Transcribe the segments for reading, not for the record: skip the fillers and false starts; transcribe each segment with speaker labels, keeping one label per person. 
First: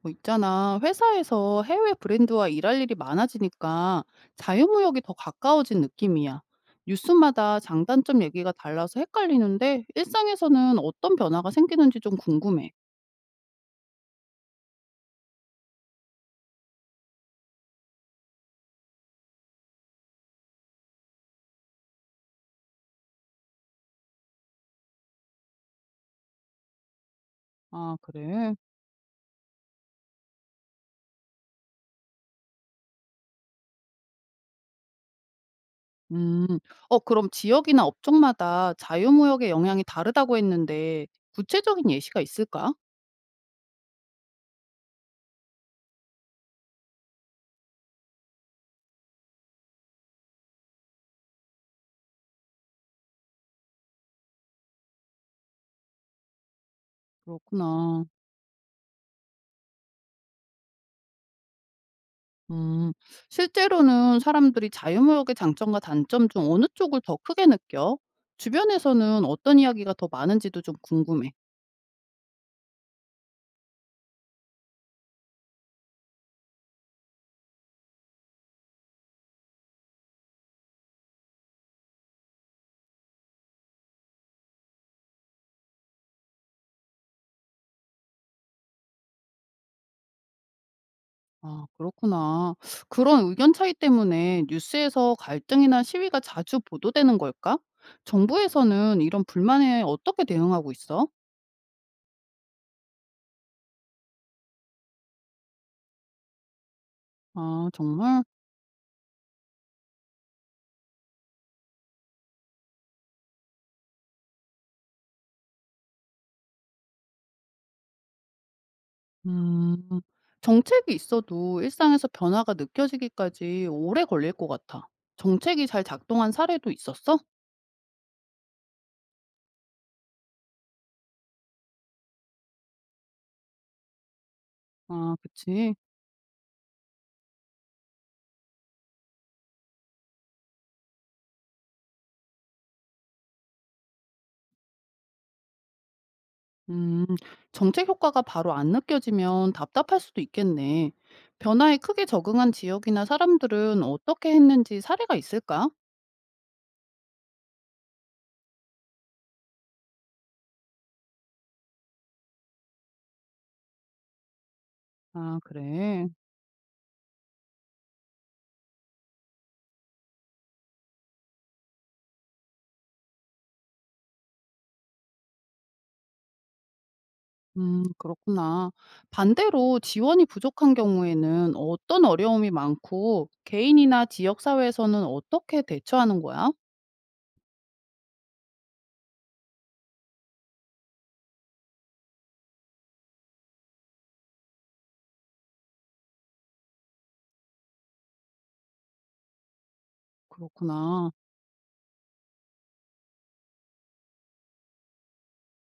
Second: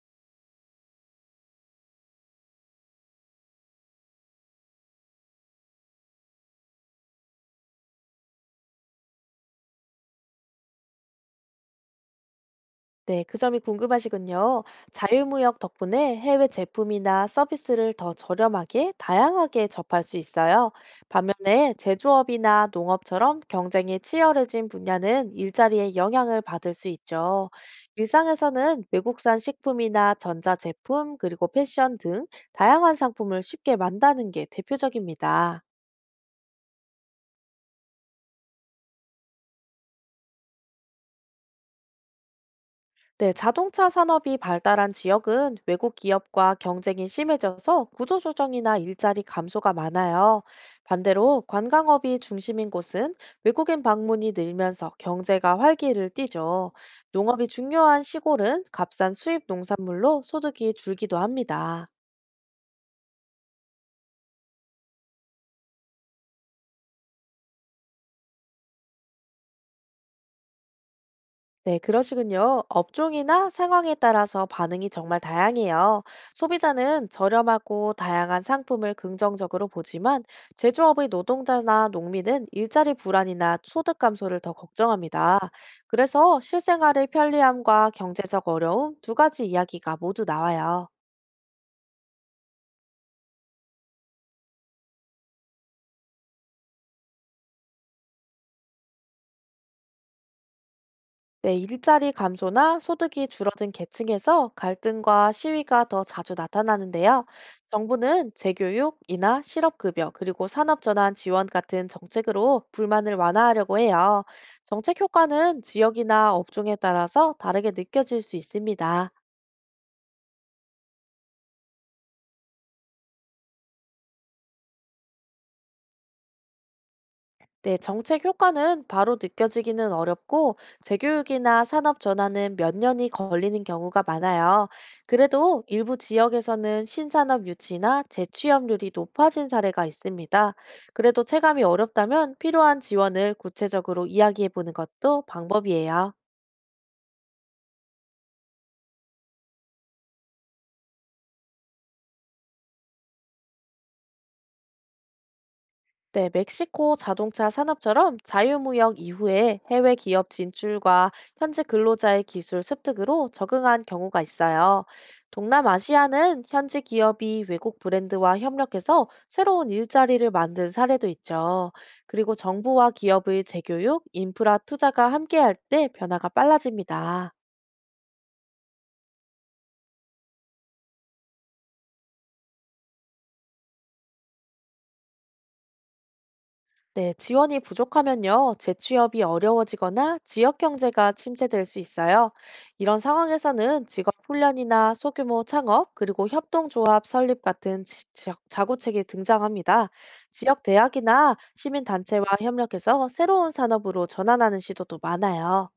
Speaker 1: 뭐 있잖아. 회사에서 해외 브랜드와 일할 일이 많아지니까 자유무역이 더 가까워진 느낌이야. 뉴스마다 장단점 얘기가 달라서 헷갈리는데 일상에서는 어떤 변화가 생기는지 좀 궁금해.
Speaker 2: 네, 그 점이 궁금하시군요. 자유무역 덕분에 해외 제품이나 서비스를 더 저렴하게, 다양하게 접할 수 있어요. 반면에 제조업이나 농업처럼 경쟁이 치열해진 분야는 일자리에 영향을 받을 수 있죠.
Speaker 1: 아, 그래?
Speaker 2: 일상에서는 외국산 식품이나 전자제품, 그리고 패션 등 다양한 상품을 쉽게 만다는 게 대표적입니다.
Speaker 1: 음. 그럼 지역이나 업종마다 자유무역의 영향이 다르다고 했는데 구체적인 예시가 있을까?
Speaker 2: 네, 자동차 산업이 발달한 지역은 외국 기업과 경쟁이 심해져서 구조조정이나 일자리 감소가 많아요. 반대로 관광업이 중심인 곳은 외국인 방문이 늘면서 경제가 활기를 띠죠. 농업이 중요한
Speaker 1: 그렇구나.
Speaker 2: 시골은 값싼 수입 농산물로 소득이 줄기도 합니다.
Speaker 1: 음. 실제로는 사람들이 자유무역의 장점과 단점 중 어느 쪽을 더 크게 느껴? 주변에서는 어떤 이야기가 더 많은지도 좀 궁금해.
Speaker 2: 네, 그러시군요. 업종이나 상황에 따라서 반응이 정말 다양해요. 소비자는 저렴하고 다양한 상품을 긍정적으로 보지만 제조업의 노동자나 농민은 일자리 불안이나 소득 감소를 더 걱정합니다. 그래서 실생활의 편리함과 경제적 어려움 두 가지 이야기가 모두 나와요.
Speaker 1: 아, 그렇구나. 그런 의견 차이 때문에 뉴스에서 갈등이나 시위가 자주 보도되는 걸까? 정부에서는 이런 불만에 어떻게 대응하고 있어?
Speaker 2: 네, 일자리 감소나 소득이 줄어든 계층에서 갈등과 시위가 더 자주 나타나는데요.
Speaker 1: 아, 정말?
Speaker 2: 정부는 재교육, 이나 실업급여, 그리고 산업전환 지원 같은 정책으로 불만을 완화하려고 해요. 정책 효과는 지역이나 업종에 따라서 다르게 느껴질 수 있습니다.
Speaker 1: 음. 정책이 있어도 일상에서 변화가 느껴지기까지 오래 걸릴 것 같아. 정책이 잘 작동한 사례도 있었어?
Speaker 2: 네, 정책 효과는 바로 느껴지기는 어렵고 재교육이나 산업 전환은 몇 년이 걸리는 경우가 많아요.
Speaker 1: 아,
Speaker 2: 그래도
Speaker 1: 그치.
Speaker 2: 일부 지역에서는 신산업 유치나 재취업률이 높아진 사례가 있습니다. 그래도 체감이 어렵다면 필요한 지원을 구체적으로 이야기해 보는 것도 방법이에요.
Speaker 1: 음, 정책 효과가 바로 안 느껴지면 답답할 수도 있겠네. 변화에 크게 적응한 지역이나 사람들은 어떻게 했는지 사례가 있을까?
Speaker 2: 네, 멕시코 자동차 산업처럼 자유무역 이후에 해외 기업 진출과 현지 근로자의 기술 습득으로 적응한 경우가 있어요.
Speaker 1: 아, 그래.
Speaker 2: 동남아시아는 현지 기업이 외국 브랜드와 협력해서 새로운 일자리를 만든 사례도 있죠. 그리고 정부와 기업의 재교육, 인프라 투자가 함께할 때 변화가 빨라집니다.
Speaker 1: 그렇구나. 반대로 지원이 부족한 경우에는 어떤 어려움이 많고 개인이나 지역 사회에서는 어떻게 대처하는 거야?
Speaker 2: 네, 지원이 부족하면요, 재취업이 어려워지거나 지역 경제가 침체될 수 있어요. 이런 상황에서는 직업 훈련이나 소규모 창업, 그리고 협동조합 설립 같은 지역 자구책이 등장합니다. 지역
Speaker 1: 그렇구나.
Speaker 2: 대학이나 시민단체와 협력해서 새로운 산업으로 전환하는 시도도 많아요.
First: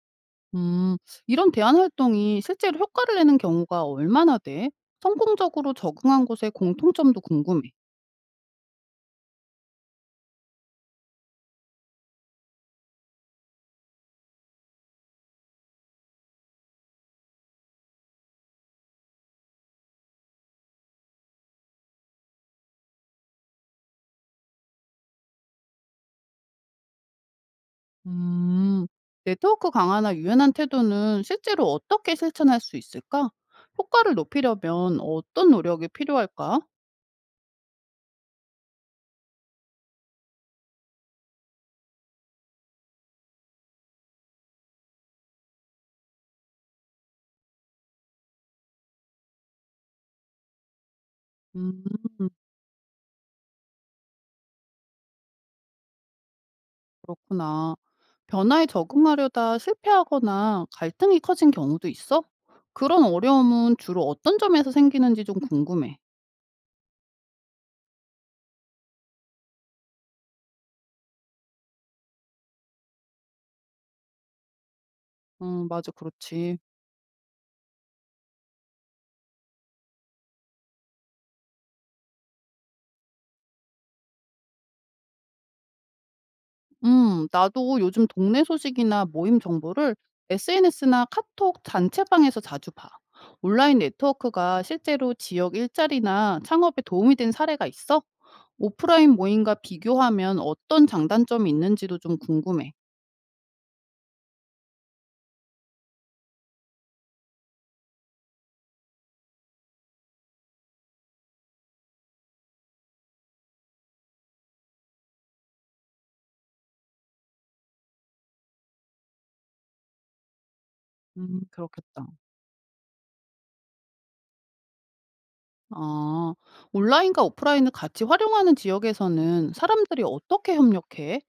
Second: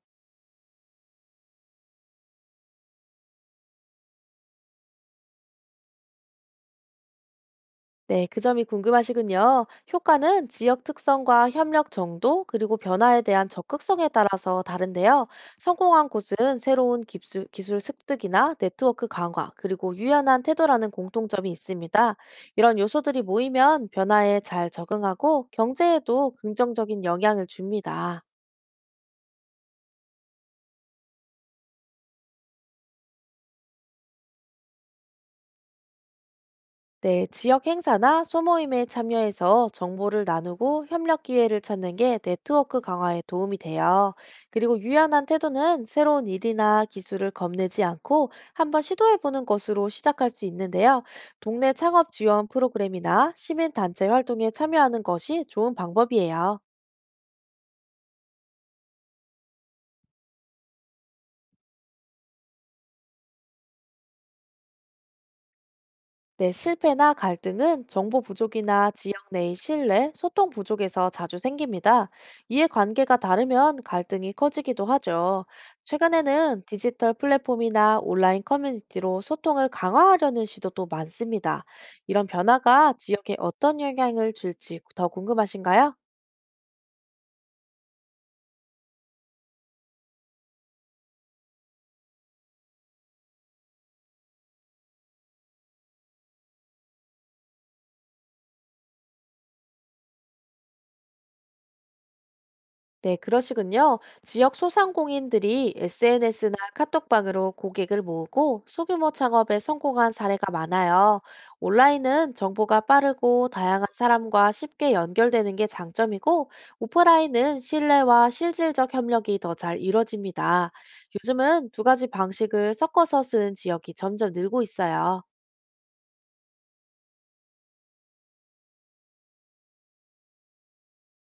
Speaker 1: 음, 이런 대안 활동이 실제로 효과를 내는 경우가 얼마나 돼? 성공적으로 적응한 곳의 공통점도 궁금해.
Speaker 2: 네, 그 점이 궁금하시군요. 효과는 지역 특성과 협력 정도, 그리고 변화에 대한 적극성에 따라서 다른데요. 성공한 곳은 새로운 기술 습득이나 네트워크 강화, 그리고 유연한 태도라는 공통점이 있습니다. 이런 요소들이 모이면 변화에 잘 적응하고 경제에도 긍정적인 영향을 줍니다.
Speaker 1: 음, 네트워크 강화나 유연한 태도는 실제로 어떻게 실천할 수 있을까? 효과를 높이려면 어떤 노력이 필요할까?
Speaker 2: 네, 지역 행사나 소모임에 참여해서 정보를 나누고 협력 기회를 찾는 게 네트워크 강화에 도움이 돼요. 그리고 유연한 태도는 새로운 일이나 기술을 겁내지 않고 한번 시도해보는 것으로 시작할 수 있는데요. 동네
Speaker 1: 음,
Speaker 2: 창업 지원 프로그램이나 시민단체 활동에 참여하는 것이 좋은 방법이에요.
Speaker 1: 그렇구나. 변화에 적응하려다 실패하거나 갈등이 커진 경우도 있어? 그런 어려움은 주로 어떤 점에서 생기는지 좀 궁금해.
Speaker 2: 네, 실패나 갈등은 정보 부족이나 지역 내의 신뢰, 소통 부족에서 자주 생깁니다. 이해관계가 다르면 갈등이 커지기도 하죠.
Speaker 1: 맞아, 그렇지.
Speaker 2: 최근에는 디지털 플랫폼이나 온라인 커뮤니티로 소통을 강화하려는 시도도 많습니다. 이런 변화가 지역에 어떤 영향을 줄지 더 궁금하신가요?
Speaker 1: 나도 요즘 동네 소식이나 모임 정보를 SNS나 카톡 단체방에서 자주 봐. 온라인 네트워크가 실제로 지역 일자리나 창업에 도움이 된 사례가 있어? 오프라인 모임과 비교하면 어떤 장단점이 있는지도 좀 궁금해.
Speaker 2: 네, 그러시군요. 지역 소상공인들이 SNS나 카톡방으로 고객을 모으고 소규모 창업에 성공한 사례가 많아요. 온라인은 정보가 빠르고 다양한 사람과 쉽게 연결되는 게 장점이고, 오프라인은 신뢰와 실질적 협력이 더 잘 이뤄집니다. 요즘은 두 가지
Speaker 1: 그렇겠다.
Speaker 2: 방식을 섞어서 쓰는 지역이 점점 늘고 있어요.
Speaker 1: 아, 온라인과 오프라인을 같이 활용하는 지역에서는 사람들이 어떻게 협력해?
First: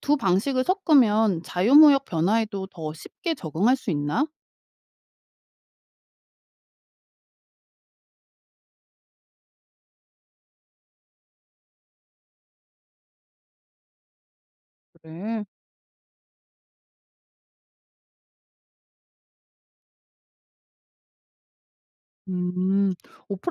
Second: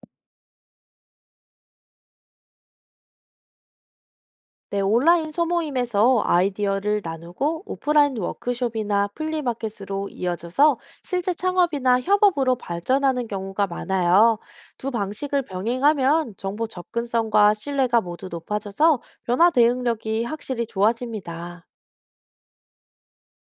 Speaker 1: 두 방식을 섞으면 자유무역 변화에도 더 쉽게 적응할 수 있나?
Speaker 2: 네, 온라인 소모임에서 아이디어를 나누고 오프라인 워크숍이나 플리마켓으로 이어져서 실제 창업이나 협업으로 발전하는 경우가 많아요. 두 방식을
Speaker 1: 그래.
Speaker 2: 병행하면 정보 접근성과 신뢰가 모두 높아져서 변화 대응력이 확실히 좋아집니다.
Speaker 1: 음,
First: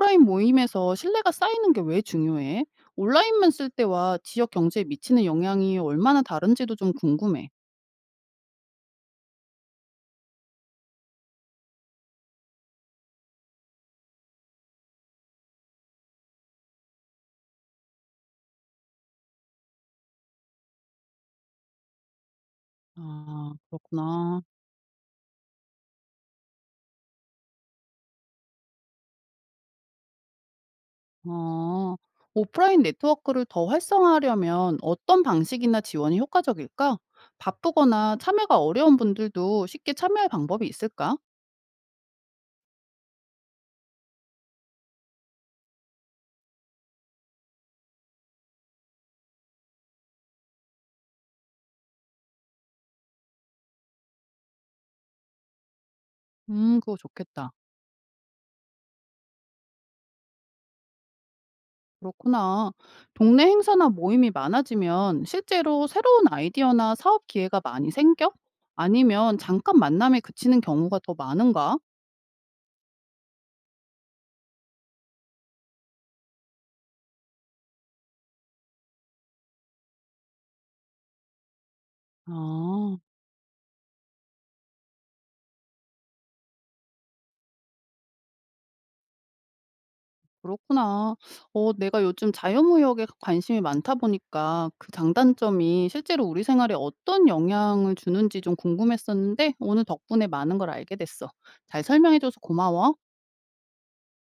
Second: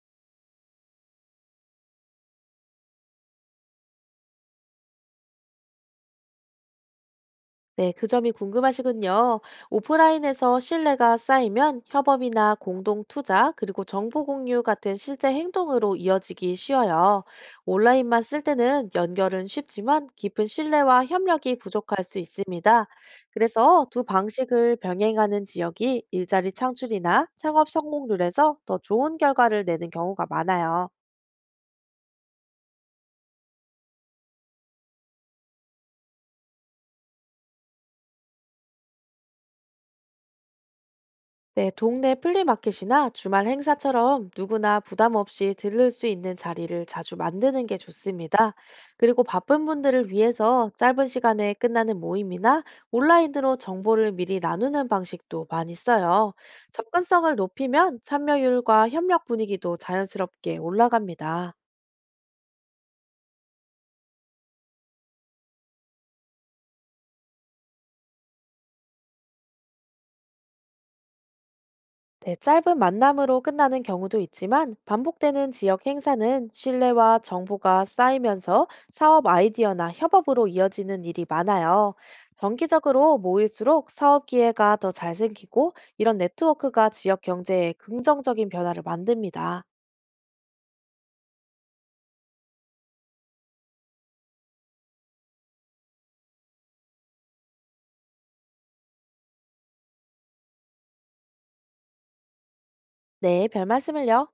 Speaker 1: 오프라인 모임에서 신뢰가 쌓이는 게 왜 중요해? 온라인만 쓸 때와 지역 경제에 미치는 영향이 얼마나 다른지도 좀 궁금해.
Speaker 2: 네, 그 점이 궁금하시군요. 오프라인에서 신뢰가 쌓이면 협업이나 공동 투자, 그리고 정보 공유 같은 실제 행동으로 이어지기 쉬워요. 온라인만 쓸 때는 연결은 쉽지만 깊은 신뢰와 협력이 부족할 수 있습니다.
Speaker 1: 아,
Speaker 2: 그래서 두
Speaker 1: 그렇구나.
Speaker 2: 방식을 병행하는 지역이 일자리 창출이나 창업 성공률에서 더 좋은 결과를 내는 경우가 많아요.
Speaker 1: 아, 오프라인 네트워크를 더 활성화하려면 어떤 방식이나 지원이 효과적일까? 바쁘거나 참여가 어려운 분들도 쉽게 참여할 방법이 있을까?
Speaker 2: 네, 동네 플리마켓이나 주말 행사처럼 누구나 부담 없이 들를 수 있는 자리를 자주 만드는 게 좋습니다. 그리고 바쁜 분들을 위해서 짧은 시간에 끝나는 모임이나 온라인으로 정보를 미리 나누는 방식도 많이 써요.
Speaker 1: 그거
Speaker 2: 접근성을
Speaker 1: 좋겠다.
Speaker 2: 높이면 참여율과 협력 분위기도 자연스럽게 올라갑니다.
Speaker 1: 그렇구나. 동네 행사나 모임이 많아지면 실제로 새로운 아이디어나 사업 기회가 많이 생겨? 아니면 잠깐 만남에 그치는 경우가 더 많은가?
Speaker 2: 네, 짧은 만남으로 끝나는 경우도 있지만 반복되는 지역 행사는 신뢰와 정보가 쌓이면서 사업 아이디어나 협업으로 이어지는 일이 많아요.
Speaker 1: 아,
Speaker 2: 정기적으로 모일수록 사업 기회가 더 잘 생기고 이런 네트워크가 지역 경제에 긍정적인 변화를 만듭니다.
Speaker 1: 그렇구나. 내가 요즘 자유무역에 관심이 많다 보니까 그 장단점이 실제로 우리 생활에 어떤 영향을 주는지 좀 궁금했었는데 오늘 덕분에 많은 걸 알게 됐어. 잘 설명해줘서 고마워.
Speaker 2: 네, 별 말씀을요.